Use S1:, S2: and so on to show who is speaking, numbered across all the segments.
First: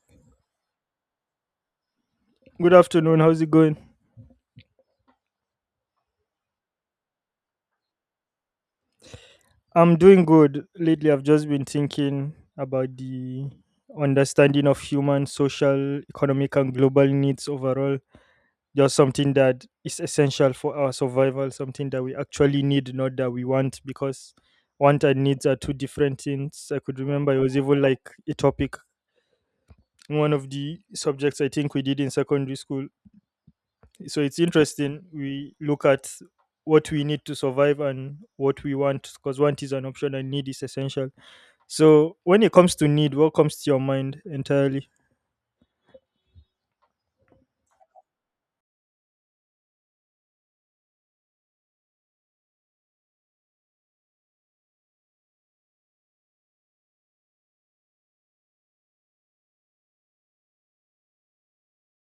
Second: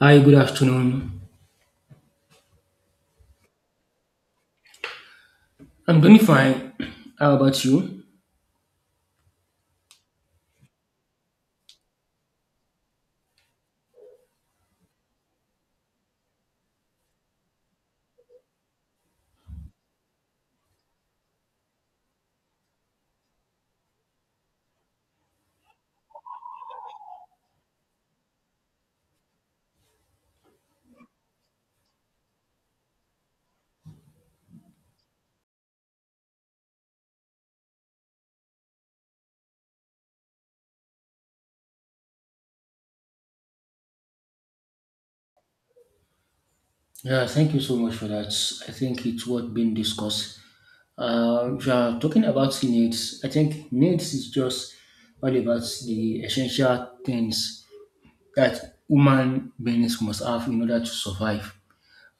S1: Hi, good afternoon.
S2: Good afternoon. How's it going?
S1: I'm doing fine. How about you?
S2: I'm doing good. Lately, I've just been thinking about the understanding of human, social, economic, and global needs overall. Just something that is essential for our survival, something that we actually need, not that we want, because want and needs are two different things. I could remember it was even like a topic, one of the subjects I think we did in secondary school, so it's interesting we look at what we need to survive and what we want, because want is an option and need is essential. So when it comes to need, what comes to your mind entirely?
S1: Yeah, thank you so much for that. I think it's what been discussed. If you are talking about needs, I think needs is just all about the essential things that human beings must have in order to survive,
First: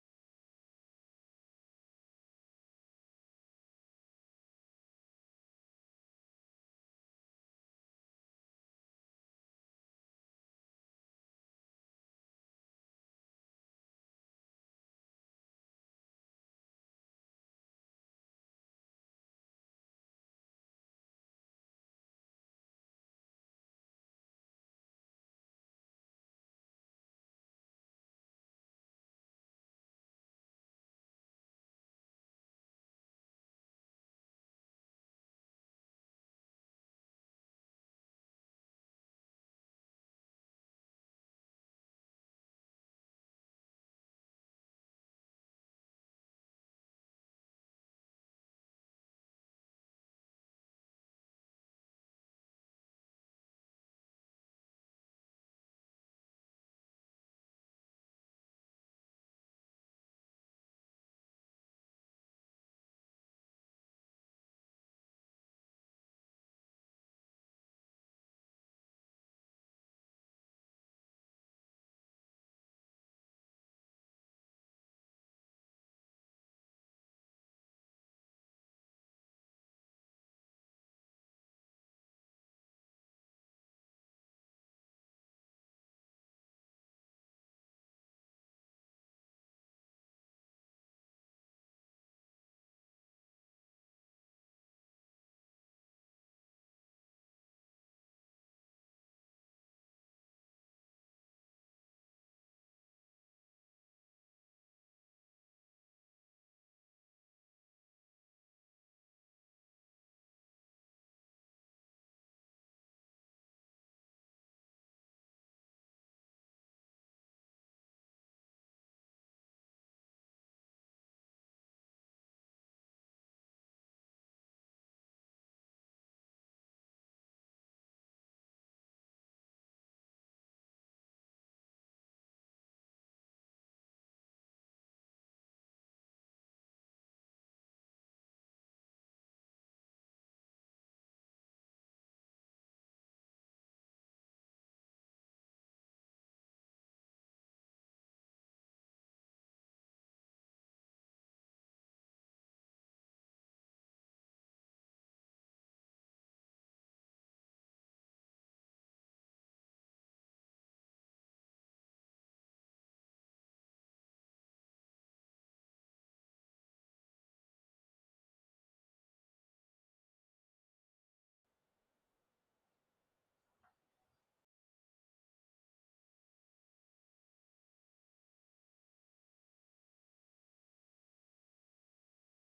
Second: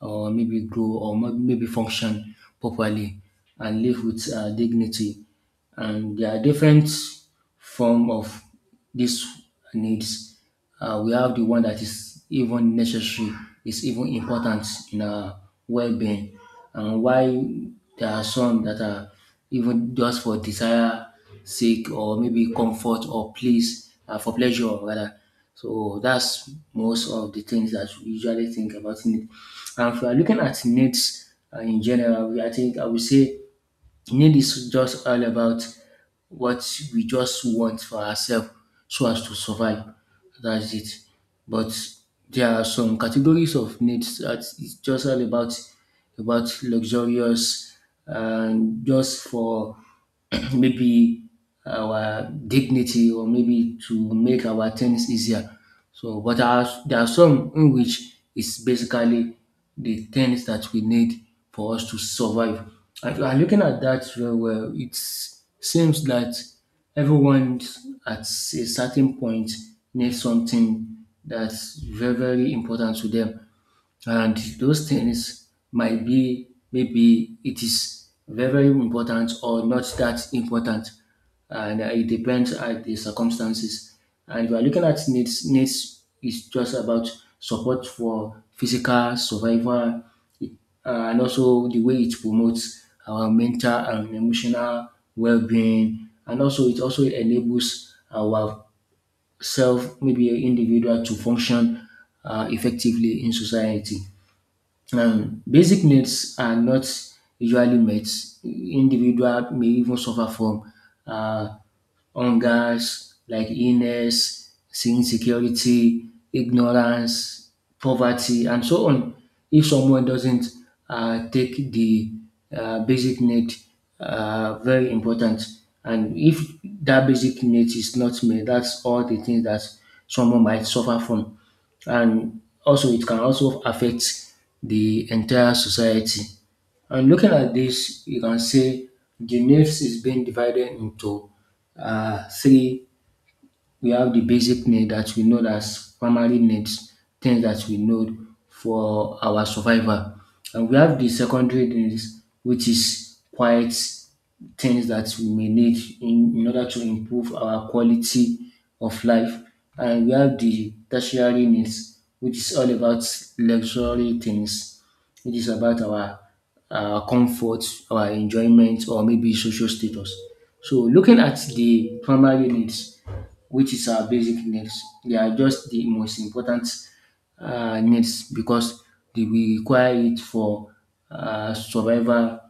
S1: or maybe grow or maybe function properly and live with dignity. And there are different form of these needs. We have the one that is even necessary, is even important in our well-being, and why there are some that are even just for desire sake or maybe comfort or please for pleasure rather. So that's most of the things that we usually think about in it. And if we are looking at needs in general, I think I would say need is just all about what we just want for ourselves so as to survive. That's it. But there are some categories of needs that is just all about luxurious and just for maybe our dignity or maybe to make our things easier. So, but there are some in which it's basically the things that we need for us to survive. And looking at that very well, it seems that everyone at a certain point needs something that's very, very important to them. And those things might be maybe it is very important or not that important, and it depends at the circumstances. And if you are looking at needs is just about support for physical survival, it- and also the way it promotes our mental and emotional well-being, and also it also enables our self, maybe individual, to function effectively in society. Basic needs are not usually met. Individual may even suffer from uh, hungers like illness, insecurity, ignorance, poverty, and so on. If someone doesn't take the basic need very important, and if that basic need is not met, that's all the things that someone might suffer from, and also it can also affect the entire society. And looking at this, you can say the news is being divided into three. We have the basic need that we know as primary needs, things that we know for our survival. And we have the secondary needs, which is quite things that we may need in order to improve our quality of life. And we have the tertiary needs, which is all about luxury things. It is about our comfort, our enjoyment, or maybe social status. So, looking at the primary needs, which is our basic needs, they are just the most important needs, because they require it for survival,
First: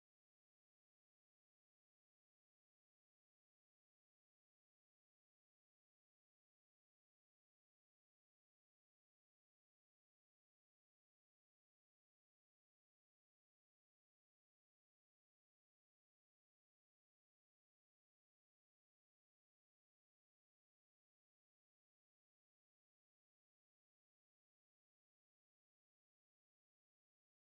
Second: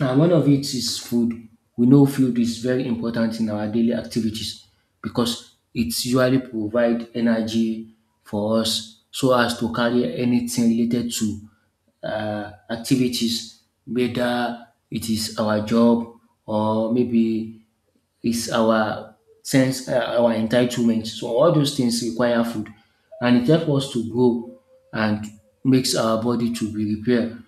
S1: and one of it is food. We know food is very important in our daily activities, because it usually provide energy for us so as to carry anything related to activities, whether it is our job or maybe it's our sense, our entitlement. So all those things require food, and it helps us to grow and makes our body to be repaired.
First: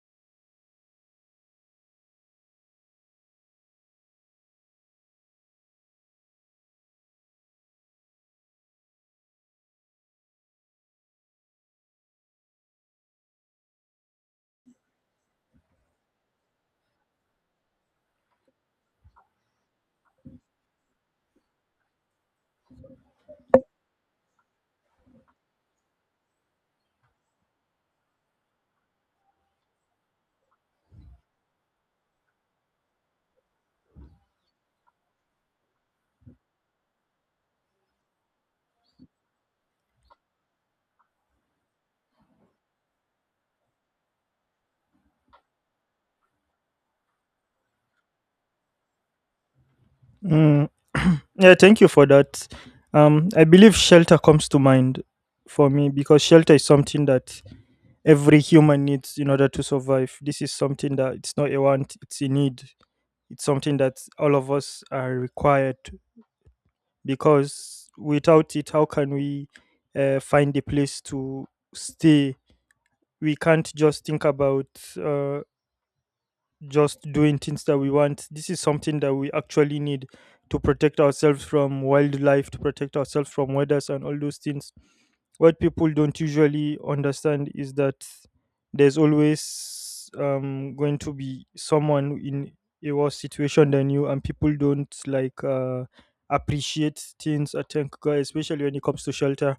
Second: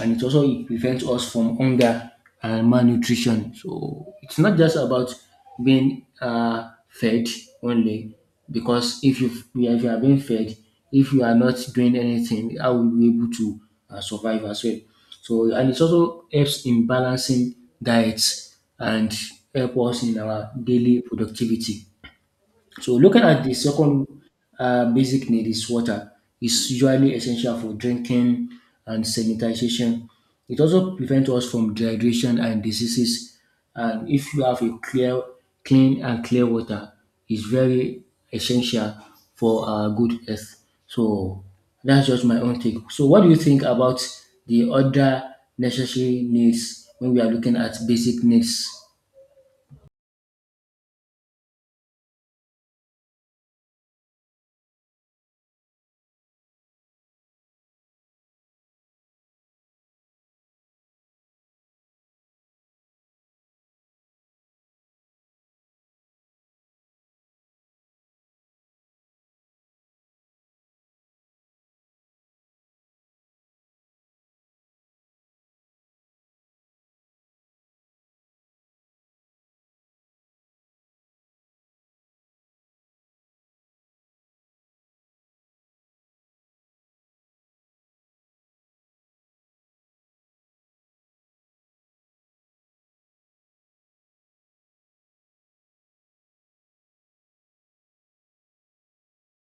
S1: And it also it prevents us from hunger and malnutrition. So it's not just about being fed only, because if you are being fed, if you are not doing anything, how will you be able to survive as well. So and it also helps in balancing diets and help us in our daily productivity. So looking at the second basic need is water. It's usually essential for drinking and sanitization. It also prevents us from dehydration and diseases. And if you have a clean and clear water, it's very essential for good health. So that's just my own take. So what do you think about the other necessary needs when we are looking at basic needs?
S2: Mm, yeah, thank you for that. I believe shelter comes to mind for me, because shelter is something that every human needs in order to survive. This is something that it's not a want, it's a need. It's something that all of us are required, because without it, how can we find a place to stay? We can't just think about uh, just doing things that we want. This is something that we actually need to protect ourselves from wildlife, to protect ourselves from weathers and all those things. What people don't usually understand is that there's always going to be someone in a worse situation than you, and people don't like appreciate things. I think, especially when it comes to shelter,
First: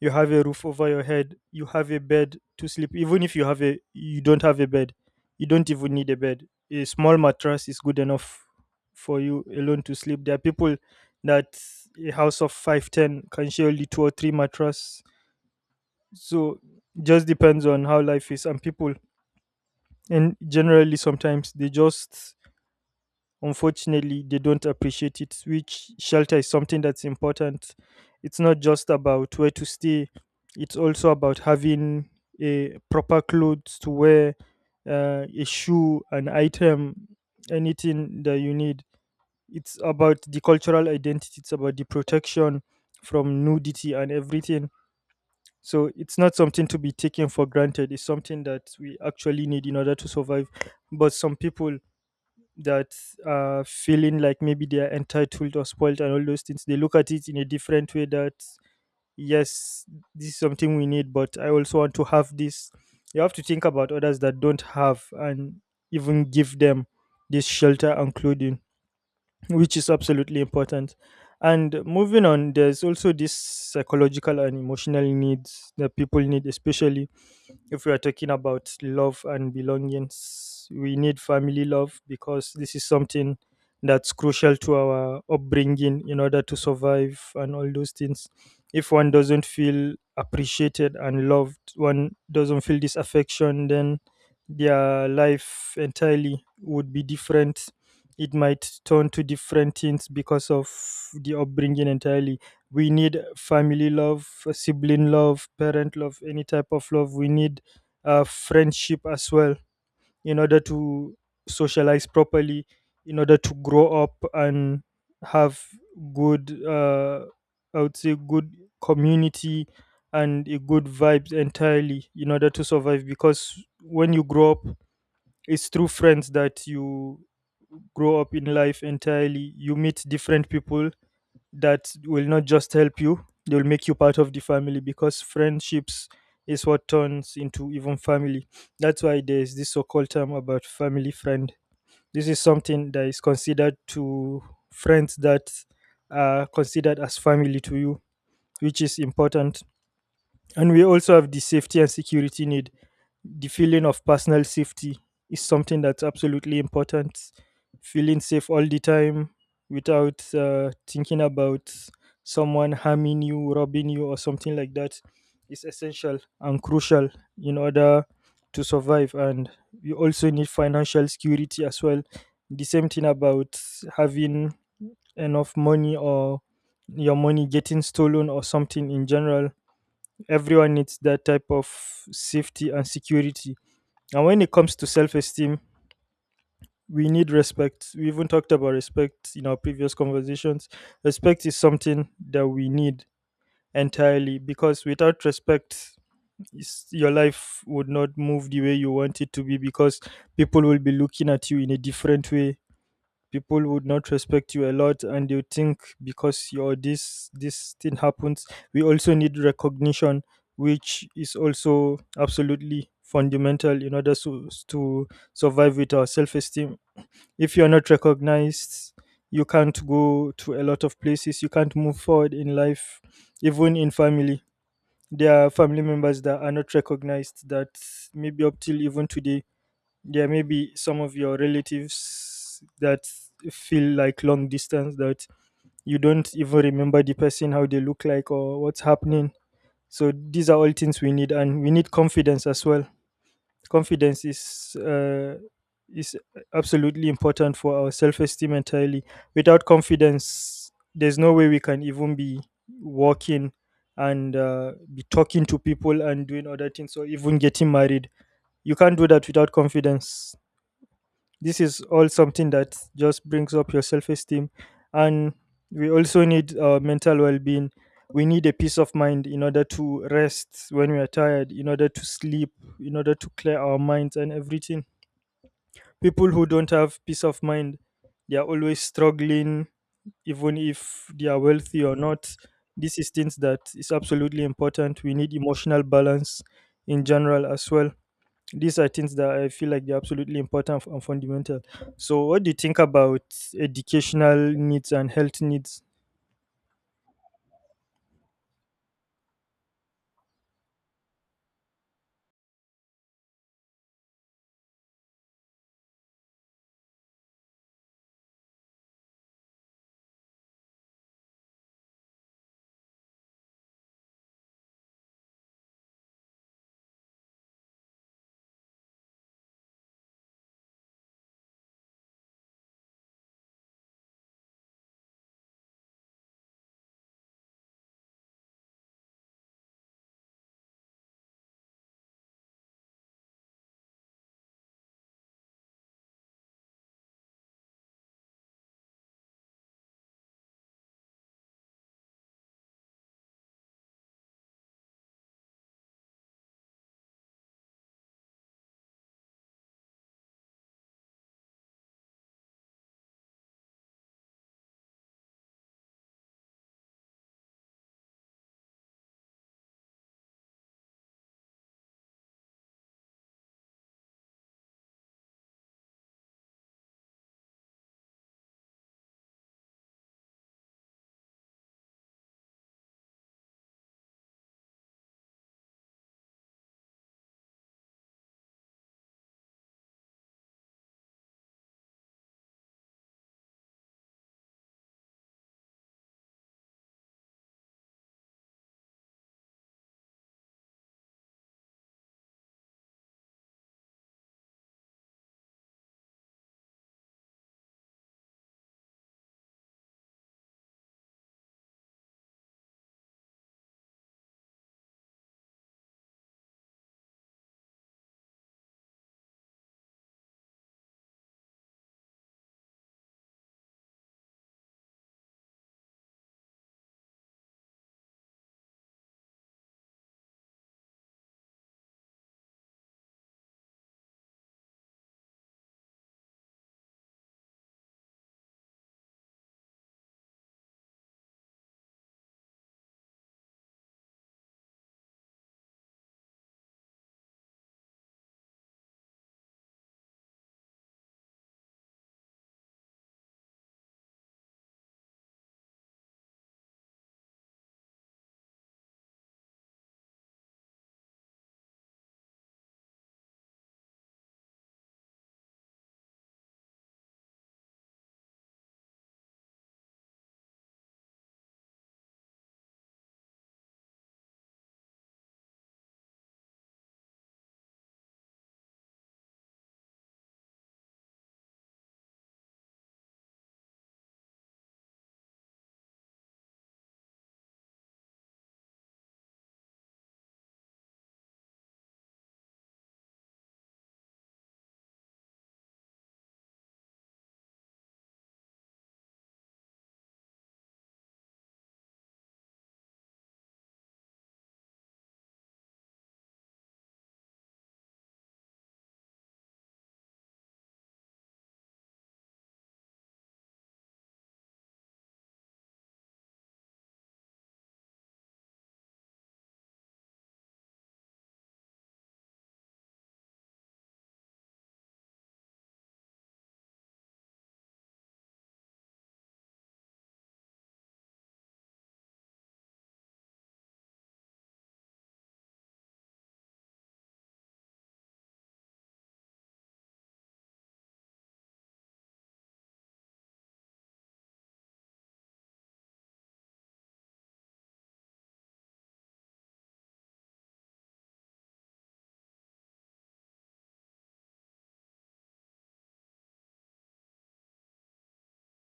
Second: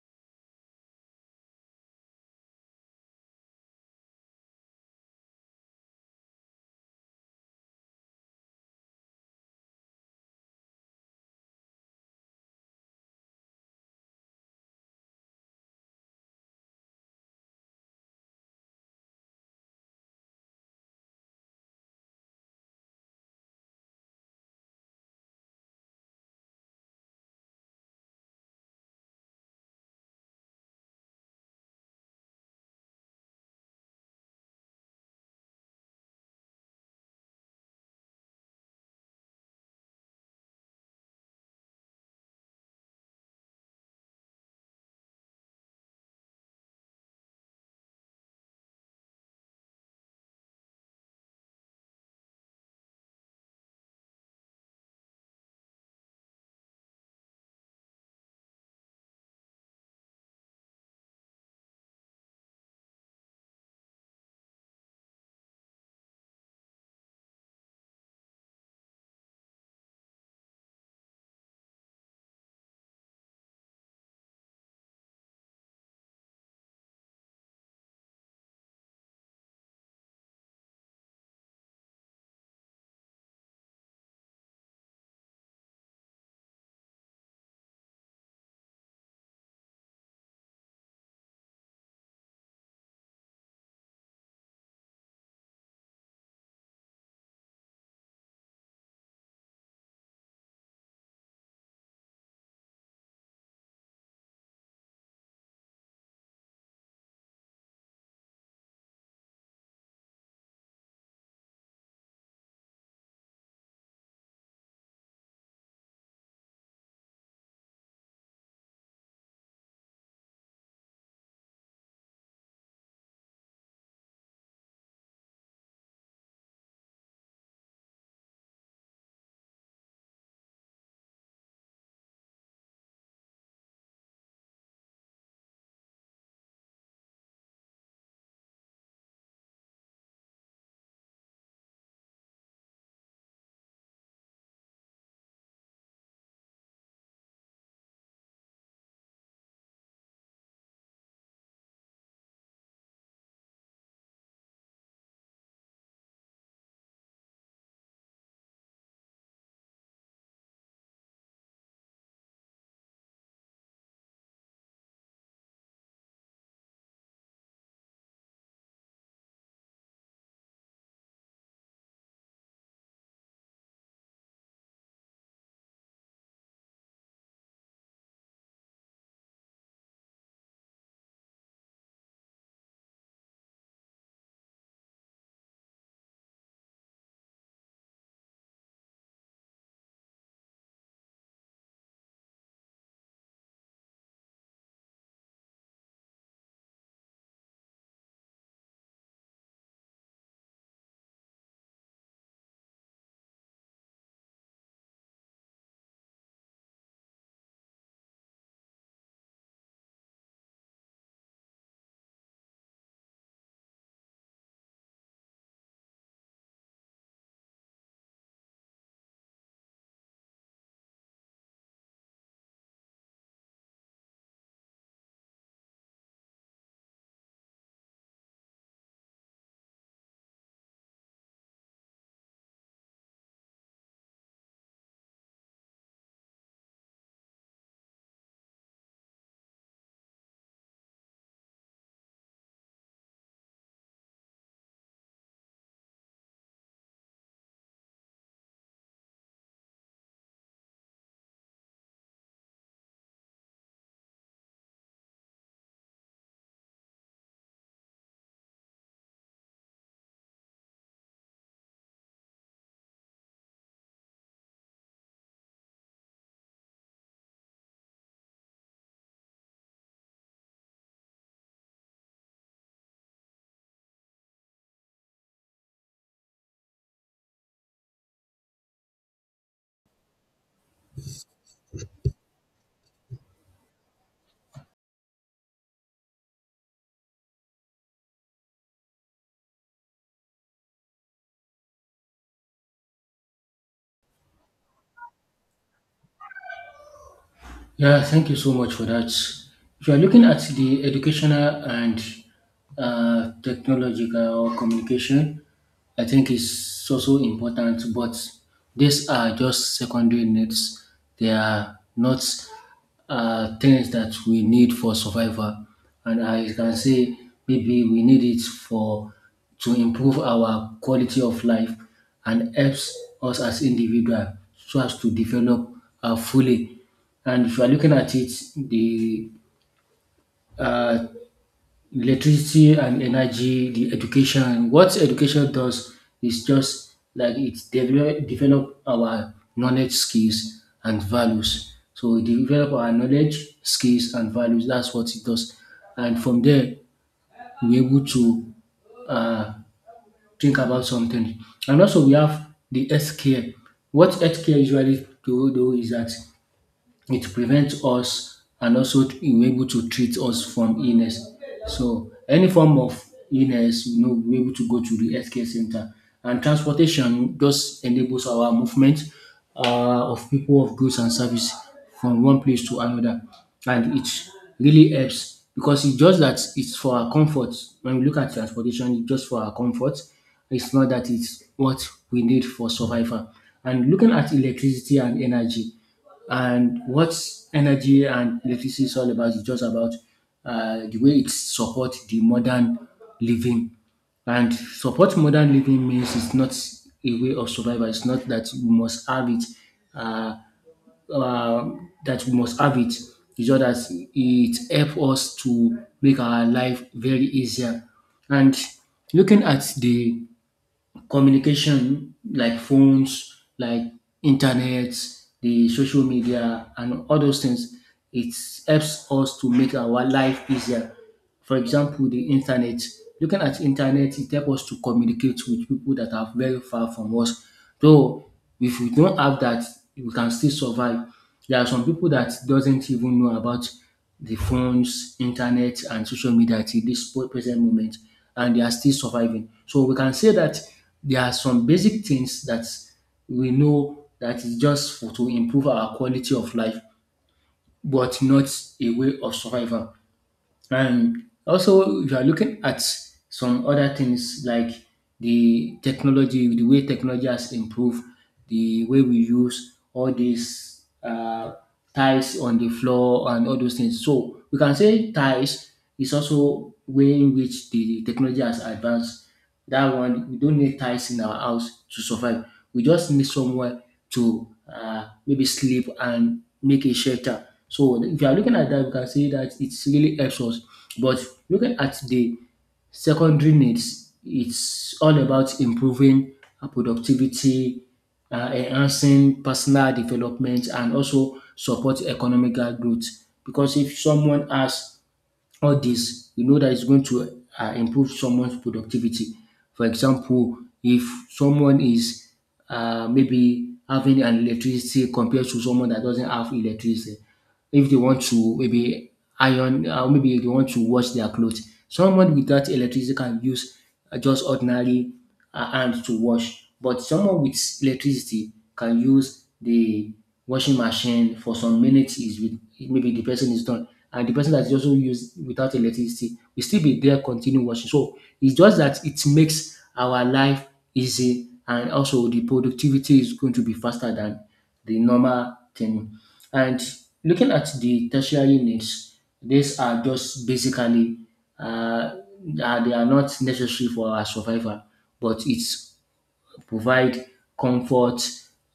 S2: you have a roof over your head, you have a bed to sleep. Even if you have a you don't have a bed, you don't even need a bed. A small mattress is good enough for you alone to sleep. There are people that a house of 510 can share only two or three mattress. So just depends on how life is, and people and generally sometimes they just, unfortunately, they don't appreciate it, which shelter is something that's important. It's not just about where to stay, it's also about having a proper clothes to wear, a shoe, an item, anything that you need. It's about the cultural identity, it's about the protection from nudity and everything. So it's not something to be taken for granted. It's something that we actually need in order to survive. But some people that are feeling like maybe they are entitled or spoiled and all those things, they look at it in a different way that, yes, this is something we need, but I also want to have this. You have to think about others that don't have and even give them this shelter and clothing, which is absolutely important. And moving on, there's also this psychological and emotional needs that people need, especially if we are talking about love and belongings. We need family love, because this is something that's crucial to our upbringing in order to survive and all those things. If one doesn't feel appreciated and loved, one doesn't feel this affection, then their life entirely would be different. It might turn to different things because of the upbringing entirely. We need family love, sibling love, parent love, any type of love. We need friendship as well in order to socialize properly, in order to grow up and have good, I would say good community and a good vibes entirely in order to survive. Because when you grow up, it's through friends that you grow up in life entirely. You meet different people that will not just help you, they will make you part of the family, because friendships is what turns into even family. That's why there is this so called term about family friend. This is something that is considered to friends that are considered as family to you, which is important. And we also have the safety and security need. The feeling of personal safety is something that's absolutely important. Feeling safe all the time without thinking about someone harming you, robbing you, or something like that is essential and crucial in order to survive. And you also need financial security as well. The same thing about having enough money or your money getting stolen or something in general. Everyone needs that type of safety and security. And when it comes to self esteem, we need respect. We even talked about respect in our previous conversations. Respect is something that we need entirely, because without respect, your life would not move the way you want it to be, because people will be looking at you in a different way. People would not respect you a lot and you think because you're this thing happens. We also need recognition, which is also absolutely fundamental in order to survive with our self-esteem. If you're not recognized, you can't go to a lot of places, you can't move forward in life. Even in family, there are family members that are not recognized, that maybe up till even today, there may be some of your relatives that feel like long distance, that you don't even remember the person how they look like or what's happening. So these are all things we need. And we need confidence as well. Confidence is is absolutely important for our self-esteem entirely. Without confidence, there's no way we can even be walking and be talking to people and doing other things, or even getting married. You can't do that without confidence. This is all something that just brings up your self-esteem. And we also need mental well-being. We need a peace of mind in order to rest when we are tired, in order to sleep, in order to clear our minds and everything. People who don't have peace of mind, they are always struggling, even if they are wealthy or not. This is things that is absolutely important. We need emotional balance in general as well. These are things that I feel like they're absolutely important and fundamental. So, what do you think about educational needs and health needs?
S1: Yeah, thank you so much for that. If you are looking at the educational and technological communication, I think it's also important, but these are just secondary needs. They are not things that we need for survival. And I can say maybe we need it for to improve our quality of life and helps us as individual so as to develop fully. And if you are looking at it, the uh, electricity and energy, the education, what education does is just like it develop our knowledge, skills, and values. So it develop our knowledge, skills, and values. That's what it does. And from there, we're able to uh, think about something. And also, we have the healthcare. What healthcare usually do is that it prevents us, and also we were able to treat us from illness. So any form of illness, you know, we're able to go to the healthcare center. And transportation just enables our movement of people, of goods and service from one place to another. And it really helps, because it's just that it's for our comfort. When we look at transportation, it's just for our comfort. It's not that it's what we need for survival. And looking at electricity and energy, and what energy and electricity is all about is just about the way it supports the modern living. And support modern living means it's not a way of survival. It's not that we must have uh, uh, that we must have it. It's just that it helps us to make our life very easier. And looking at the communication like phones, like internet, the social media, and all those things, it helps us to make our life easier. For example, the internet. Looking at internet, it helps us to communicate with people that are very far from us. Though if we don't have that, we can still survive. There are some people that doesn't even know about the phones, internet, and social media till present moment, and they are still surviving. So we can say that there are some basic things that we know that is just to improve our quality of life, but not a way of survival. And also, if you are looking at some other things like the technology, the way technology has improved, the way we use all these tiles on the floor and all those things. So we can say tiles is also way in which the technology has advanced. That one, we don't need tiles in our house to survive. We just need somewhere to maybe sleep and make a shelter. So if you are looking at that, you can see that it's really helps us. But looking at the secondary needs, it's all about improving our productivity, enhancing personal development, and also support economic growth. Because if someone has all this, you know that it's going to improve someone's productivity. For example, if someone is maybe having an electricity compared to someone that doesn't have electricity, if they want to maybe maybe they want to wash their clothes, someone without electricity can use just ordinary hand to wash. But someone with electricity can use the washing machine for some minutes. Is with maybe the person is done, and the person that is also used without electricity will still be there continue washing. So it's just that it makes our life easy, and also the productivity is going to be faster than the normal thing. And looking at the tertiary needs, these are just basically uh, they are not necessary for our survival, but it's provide comfort,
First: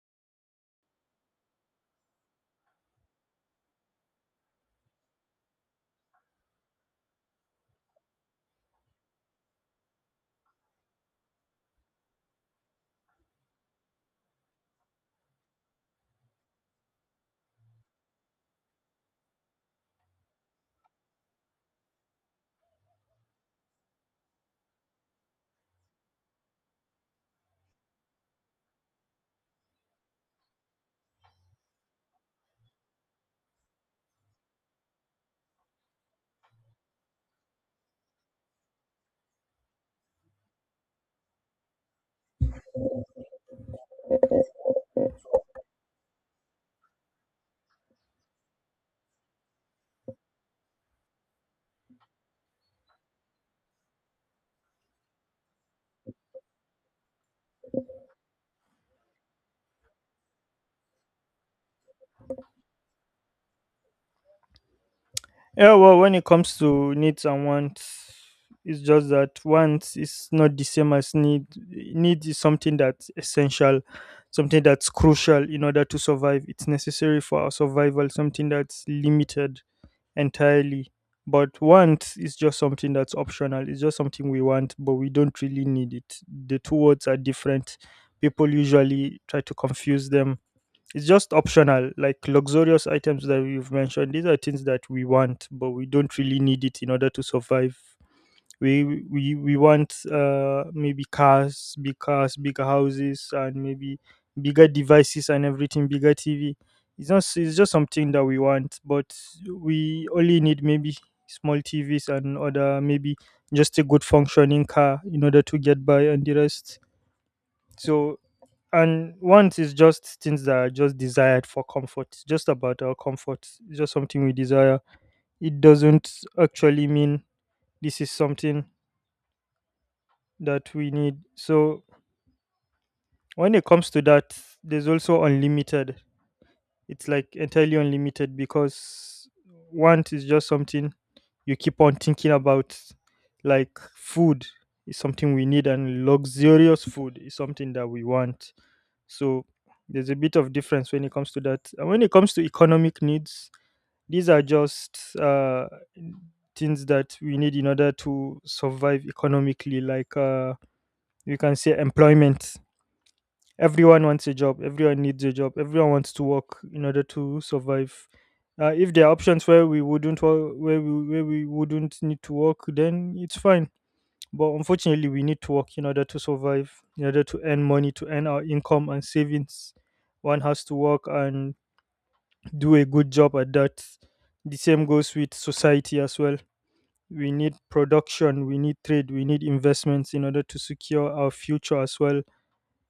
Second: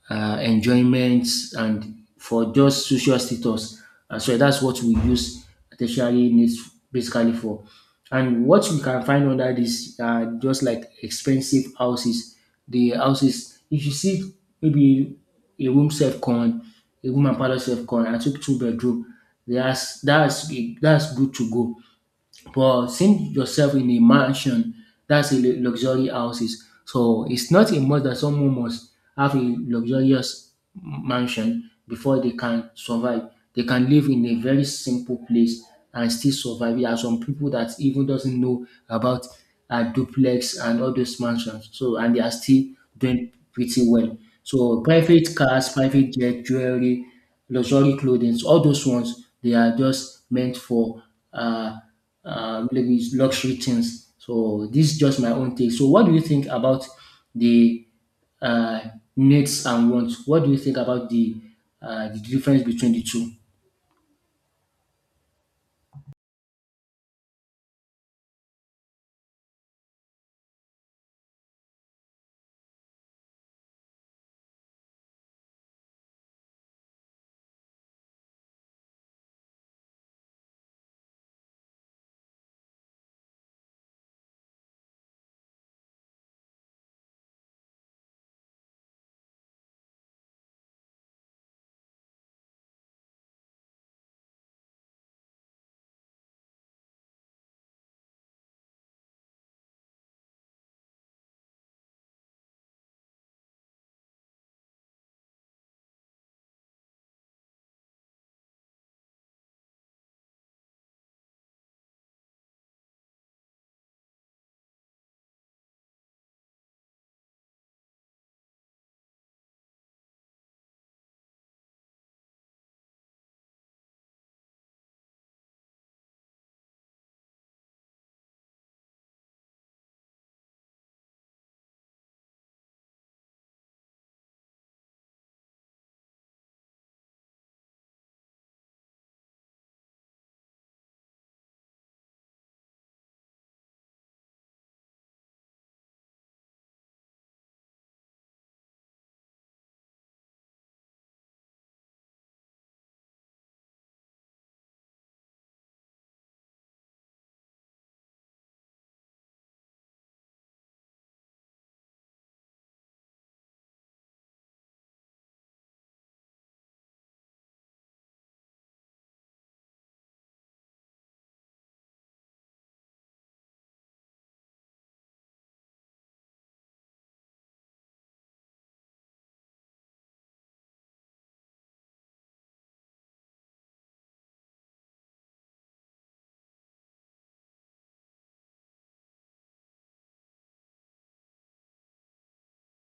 S1: enjoyment, and for just social status as well. That's what we use tertiary needs basically for. And what we can find under this are just like expensive houses. The houses, if you see maybe a room self con, a room and parlor self con, and two bedroom, that's that's good to go, but seeing yourself in a mansion, that's a luxury houses. So it's not a must that someone must have a luxurious mansion before they can survive. They can live in a very simple place and still survive. There are some people that even doesn't know about duplex and all those mansions. So and they are still doing pretty well. So private cars, private jet, jewelry, luxury clothing, so, all those ones they are just meant for uh, maybe luxury things. So this is just my own take. So what do you think about the uh, needs and wants? What do you think about the difference between the two?
S2: Yeah, well, when it comes to needs and wants, it's just that wants is not the same as need. Need is something that's essential, something that's crucial in order to survive. It's necessary for our survival, something that's limited entirely. But want is just something that's optional. It's just something we want, but we don't really need it. The two words are different. People usually try to confuse them. It's just optional, like luxurious items that we have mentioned. These are things that we want, but we don't really need it in order to survive. We want maybe cars, big cars, bigger houses, and maybe bigger devices and everything, bigger tv. It's not, it's just something that we want, but we only need maybe small tvs and other, maybe just a good functioning car in order to get by and the rest. So, and wants is just things that are just desired for comfort, just about our comfort. It's just something we desire. It doesn't actually mean this is something that we need. So when it comes to that, there's also unlimited. It's like entirely unlimited because want is just something you keep on thinking about. Like food is something we need, and luxurious food is something that we want. So there's a bit of difference when it comes to that. And when it comes to economic needs, these are just things that we need in order to survive economically, like, we can say employment. Everyone wants a job, everyone needs a job, everyone wants to work in order to survive. If there are options where we wouldn't need to work, then it's fine. But unfortunately we need to work in order to survive, in order to earn money, to earn our income and savings. One has to work and do a good job at that. The same goes with society as well. We need production, we need trade, we need investments in order to secure our future as well.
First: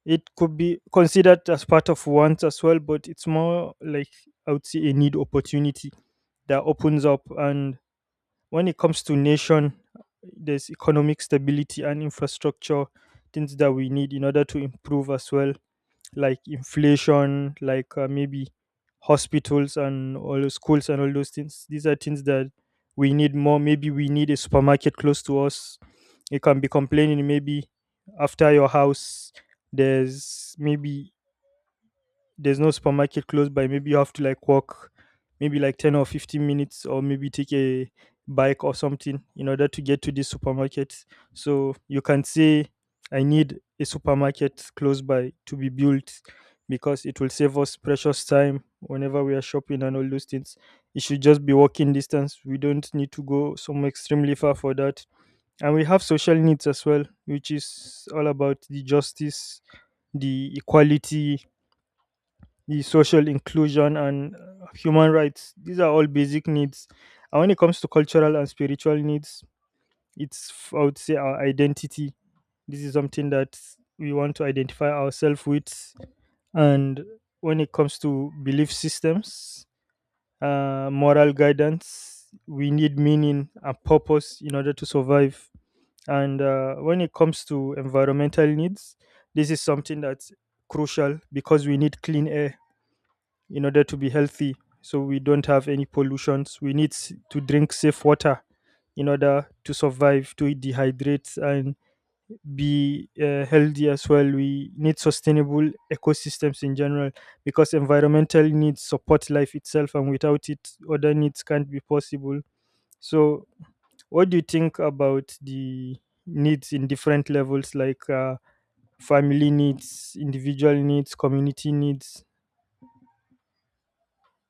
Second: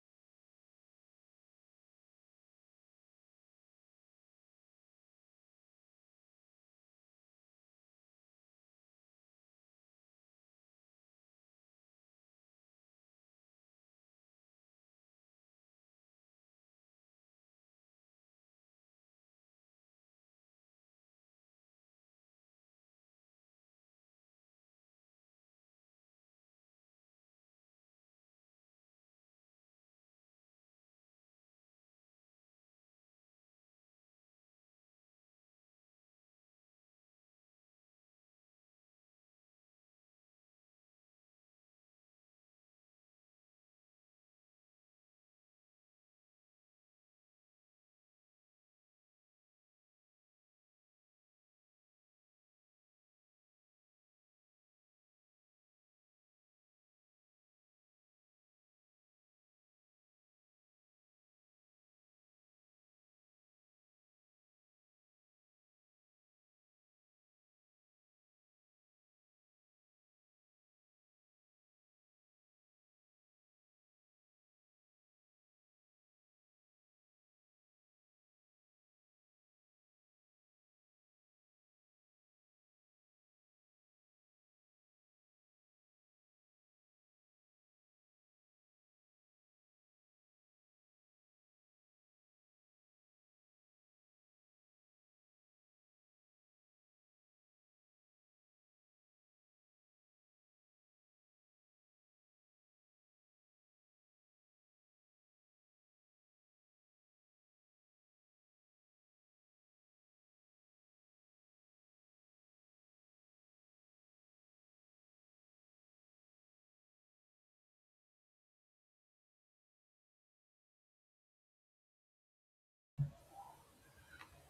S2: It could be considered as part of want as well, but it's more like, I would say, a need opportunity that opens up. And when it comes to nation, there's economic stability and infrastructure, things that we need in order to improve as well, like inflation, like, maybe hospitals and all the schools and all those things. These are things that we need more. Maybe we need a supermarket close to us. You can be complaining maybe after your house, there's maybe there's no supermarket close by. Maybe you have to like walk maybe like 10 or 15 minutes or maybe take a bike or something in order to get to this supermarket, so you can say I need a supermarket close by to be built because it will save us precious time whenever we are shopping and all those things. It should just be walking distance. We don't need to go somewhere extremely far for that. And we have social needs as well, which is all about the justice, the equality, the social inclusion and human rights. These are all basic needs. And when it comes to cultural and spiritual needs, I would say our identity. This is something that we want to identify ourselves with. And when it comes to belief systems, moral guidance, we need meaning and purpose in order to survive. And when it comes to environmental needs, this is something that's crucial because we need clean air in order to be healthy, so we don't have any pollutions. We need to drink safe water in order to survive, to dehydrate and be healthy as well. We need sustainable ecosystems in general, because environmental needs support life itself, and without it other needs can't be possible. So what do you think about the needs in different levels, like family needs, individual needs, community needs?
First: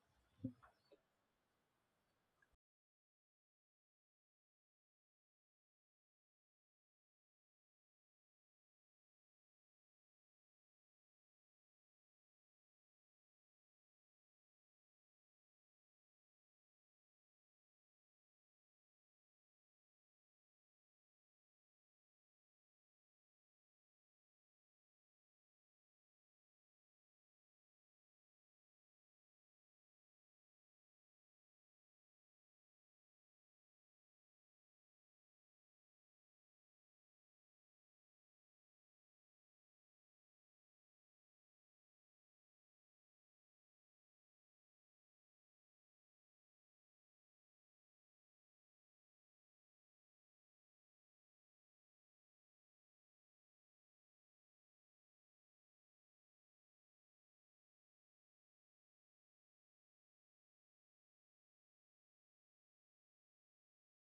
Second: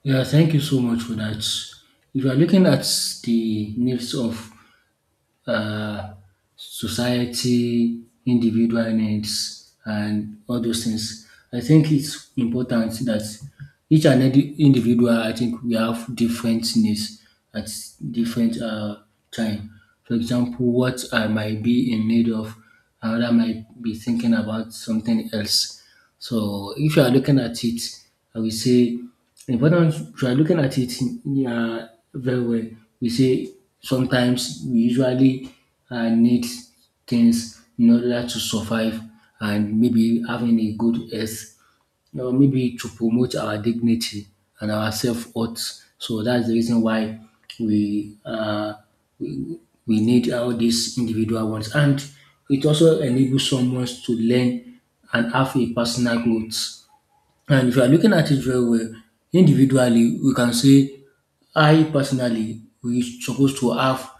S1: Yeah, thank you so much for that. If you are looking at the needs of uh, society, individual needs, and all those things. I think it's important that each and every individual, I think we have different needs at different time. For example, what I might be in need of, another might be thinking about something else. So if you are looking at it, I will say important if you are looking at it, yeah, very well, we say sometimes we usually need things in order to survive and maybe having a good health or maybe to promote our dignity and our self-worth. So that's the reason why we uh, we need all these individual ones, and it also enables someone to learn and have a personal growth. And if you are looking at it very well, individually, we can say I personally, we supposed to have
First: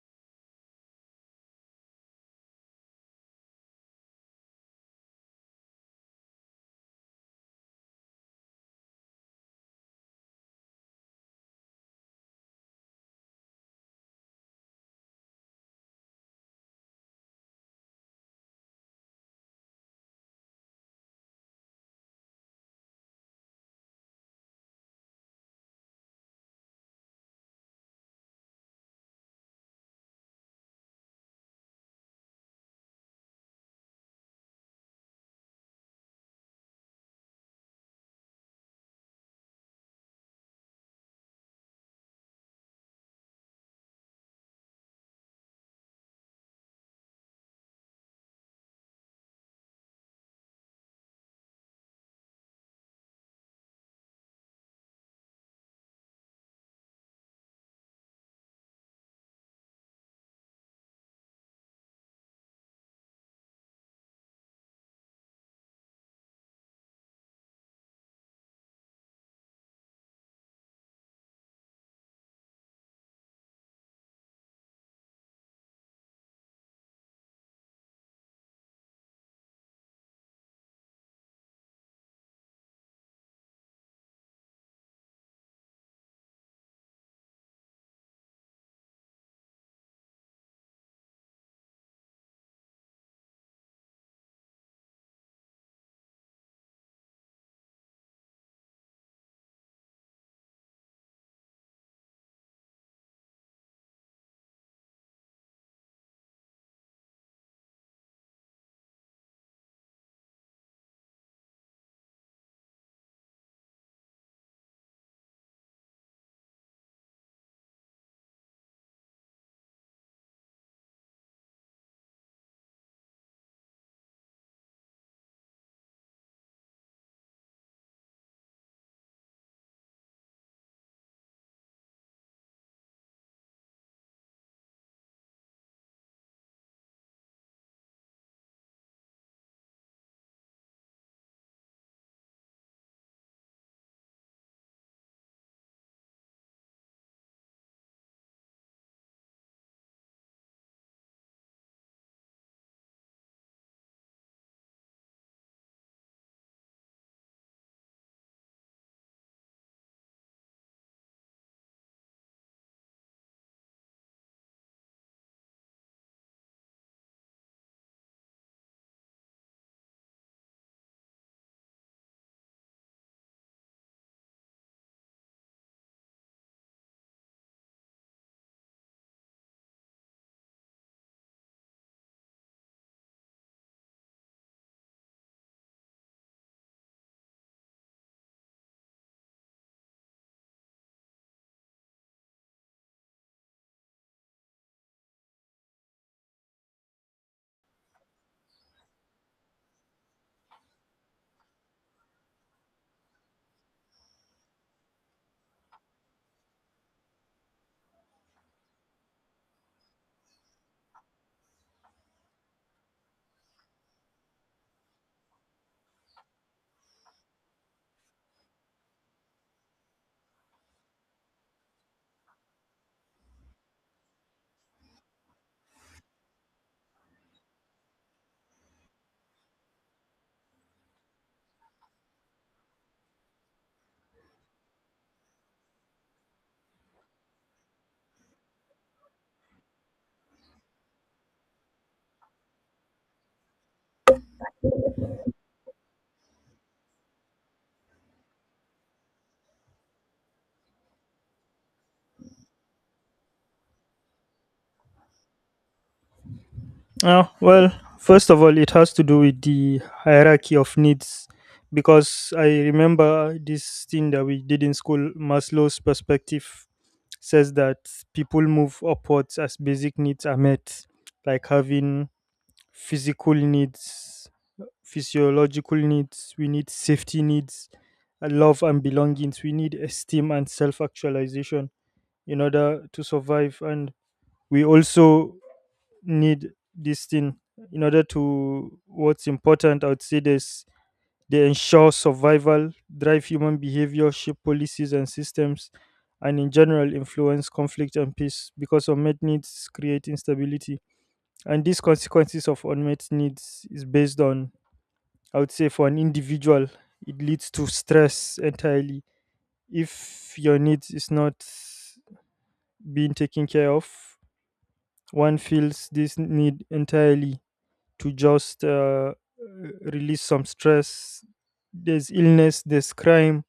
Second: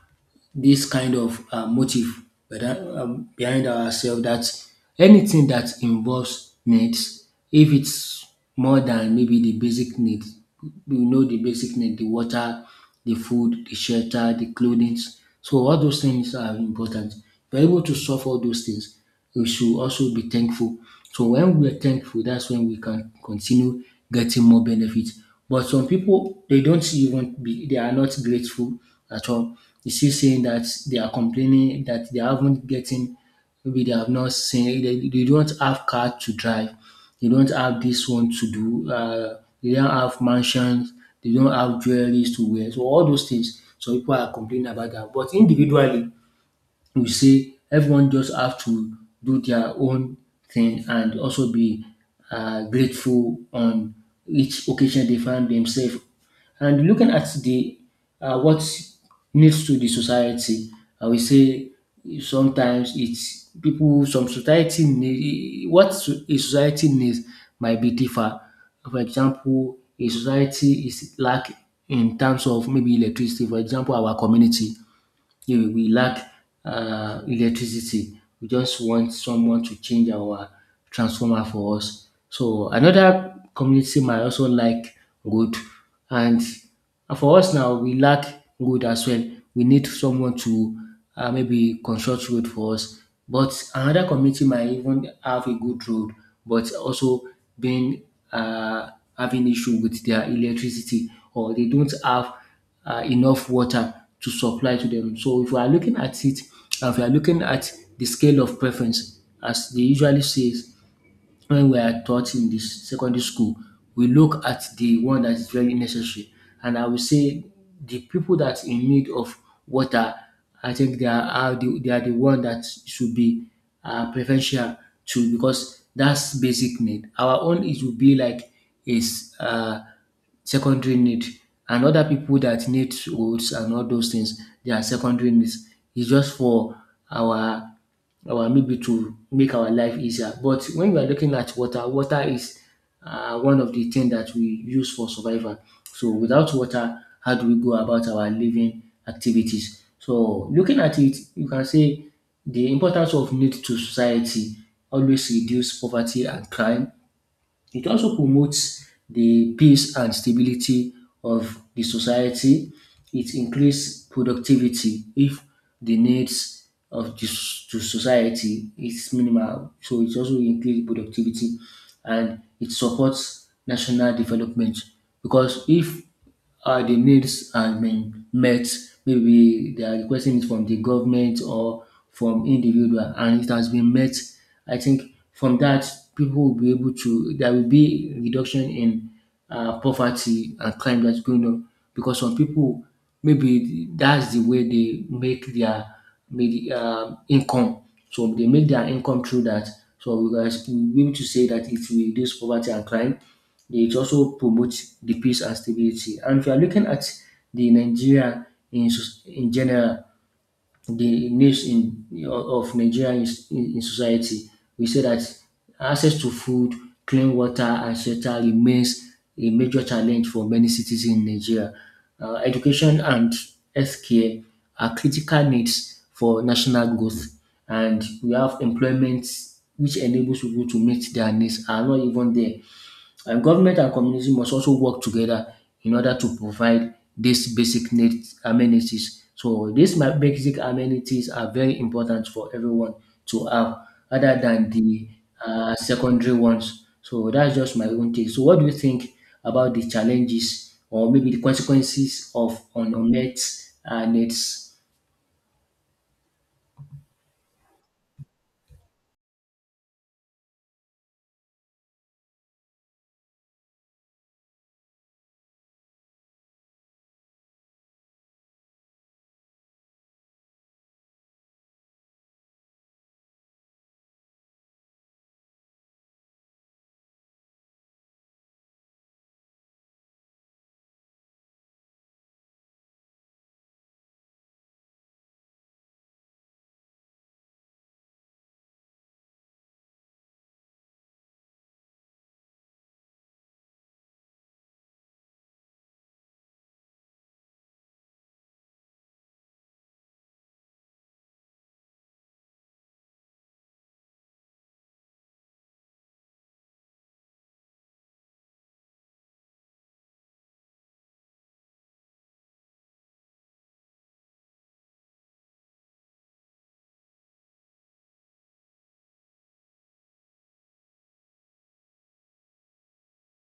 S1: this kind of motive behind ourselves that anything that involves needs, if it's more than maybe the basic need, we know the basic need, the water, the food, the shelter, the clothing. So all those things are important. If you're able to solve all those things, we should also be thankful. So when we're thankful, that's when we can continue getting more benefits. But some people, they don't even be they are not grateful at all. You see saying that they are complaining that they haven't getting, maybe they have not seen, they don't have car to drive, they don't have this one to do. They don't have mansions. They don't have jewelries to wear. So all those things, so people are complaining about that. But individually, we say everyone just have to do their own thing and also be grateful on each occasion they find themselves. And looking at the what needs to the society, I will say sometimes it's people. Some society need a society needs might be differ. For example, a society is lack in terms of maybe electricity. For example, our community, yeah, we lack electricity. We just want someone to change our transformer for us. So another community might also like wood, and for us now we lack wood as well. We need someone to maybe construct road for us. But another community might even have a good road, but also being uh, having issue with their electricity, or they don't have enough water to supply to them. So if we are looking at it, if we are looking at the scale of preference, as they usually says, when we are taught in this secondary school, we look at the one that is very necessary. And I will say the people that in need of water, I think they are the one that should be preferential to, because that's basic need. Our own it will be like is secondary need, and other people that need roads and all those things, they are secondary needs. It's just for our, or maybe to make our life easier. But when we are looking at water, water is one of the things that we use for survival. So without water, how do we go about our living activities? So looking at it, you can say the importance of need to society always reduce poverty and crime. It also promotes the peace and stability of the society. It increases productivity if the needs of to society is minimal. So it also increases productivity, and it supports national development because if the needs are met, maybe they are requesting it from the government or from individual, and it has been met. I think from that, people will be able to. There will be reduction in poverty and crime that's going on, because some people, maybe that's the way they make their income. So they make their income through that. So we'll be able to say that it will reduce poverty and crime. It also promotes the peace and stability. And if you are looking at the Nigeria in general, the needs in of Nigeria in society. We say that access to food, clean water, and shelter remains a major challenge for many cities in Nigeria. Education and healthcare are critical needs for national growth, and we have employment which enables people to meet their needs are not even there. And government and community must also work together in order to provide these basic needs amenities. So basic amenities are very important for everyone to have, other than the secondary ones. So that's just my own take. So what do you think about the challenges or maybe the consequences of unmet needs?
S2: Well, first of all, it has to do with the hierarchy of needs, because I remember this thing that we did in school. Maslow's perspective says that people move upwards as basic needs are met, like having physical needs, physiological needs. We need safety needs, love and belongings. We need esteem and self actualization in order to survive. And we also need this thing in order to what's important. I would say this: they ensure survival, drive human behavior, shape policies and systems, and in general influence conflict and peace, because unmet needs create instability. And these consequences of unmet needs is based on, I would say, for an individual, it leads to stress entirely. If your needs is not being taken care of, one feels this need entirely to just release some stress. There's illness, there's crime.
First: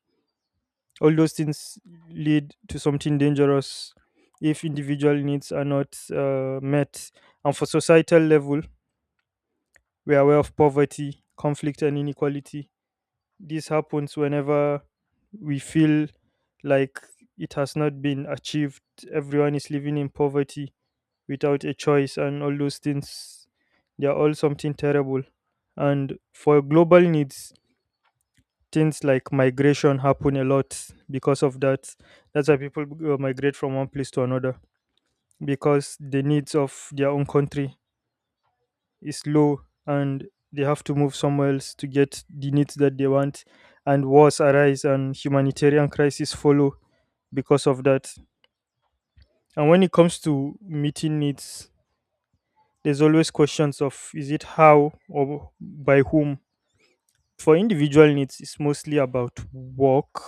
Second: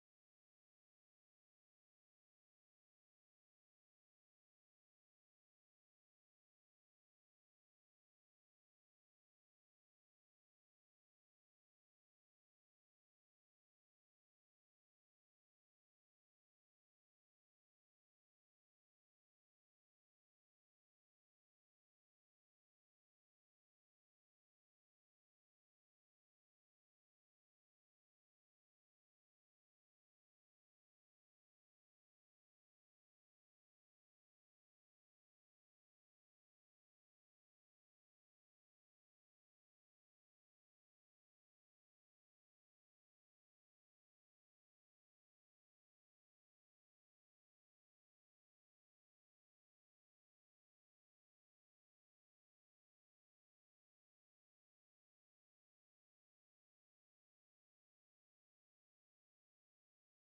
S2: All those things lead to something dangerous if individual needs are not met. And for societal level, we are aware of poverty, conflict, and inequality. This happens whenever we feel like it has not been achieved. Everyone is living in poverty without a choice, and all those things, they are all something terrible. And for global needs, things like migration happen a lot because of that. That's why people migrate from one place to another, because the needs of their own country is low, and they have to move somewhere else to get the needs that they want, and wars arise and humanitarian crises follow because of that. And when it comes to meeting needs, there's always questions of is it how or by whom. For individual needs, it's mostly about work,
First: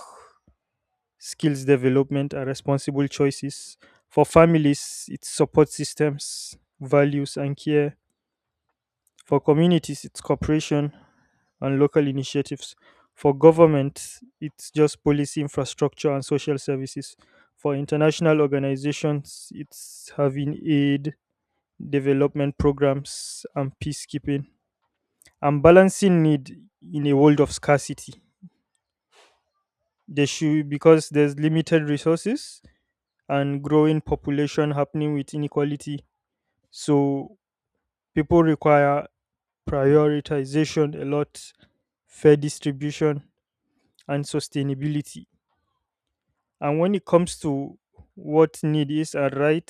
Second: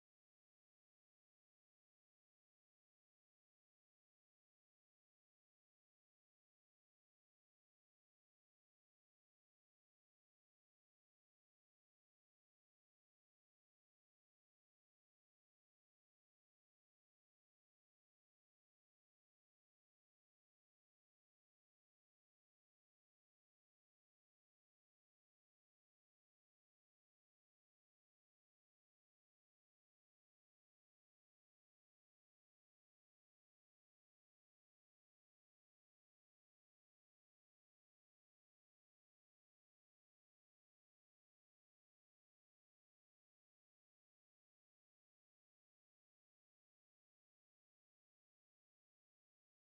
S2: skills development, and responsible choices. For families, it's support systems, values, and care. For communities, it's cooperation and local initiatives. For government, it's just policy infrastructure and social services. For international organizations, it's having aid, development programs, and peacekeeping. And balancing need in a world of scarcity, there should, because there's limited resources and growing population happening with inequality. So people require prioritization a lot, fair distribution and sustainability. And when it comes to what need is and right,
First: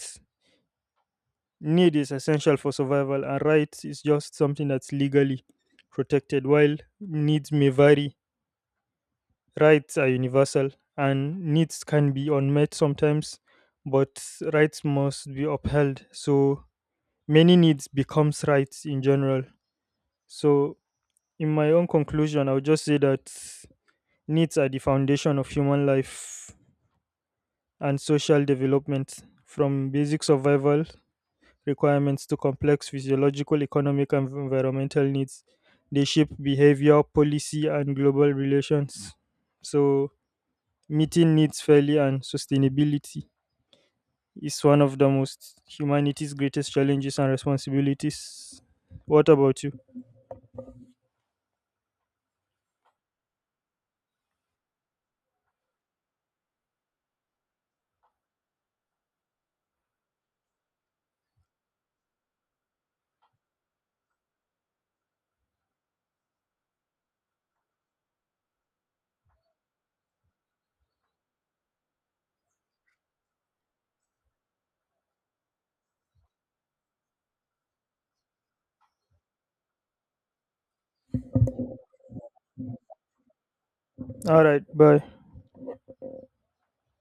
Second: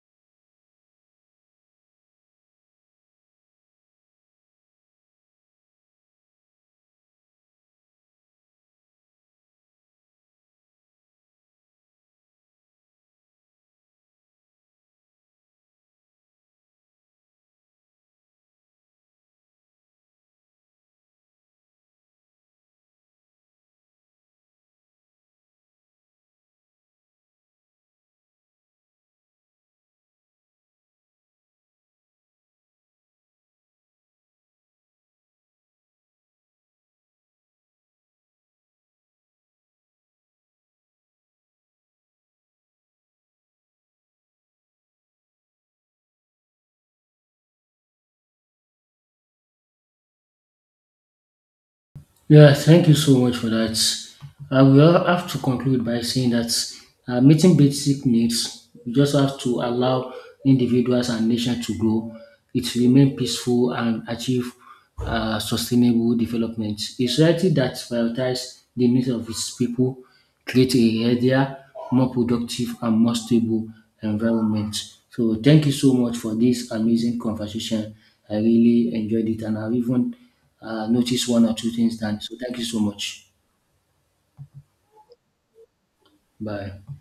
S2: need is essential for survival, and right is just something that's legally protected. While needs may vary, rights are universal, and needs can be unmet sometimes, but rights must be upheld, so many needs becomes rights in general. So in my own conclusion, I would just say that needs are the foundation of human life and social development, from basic survival requirements to complex physiological economic and environmental needs. They shape behavior, policy and global relations. So meeting needs fairly and sustainability is one of the most humanity's greatest challenges and responsibilities. What about you?
S1: Yeah, thank you so much for that. I will have to conclude by saying that meeting basic needs, you just have to allow individuals and nations to grow. It remain peaceful and achieve sustainable development. A society that prioritizes the needs of its people create a healthier, more productive and more stable environment. So thank you so much for this amazing conversation. I really enjoyed it, and I've even noticed one or two things done. So thank you so much.
S2: All right, bye.
S1: Bye.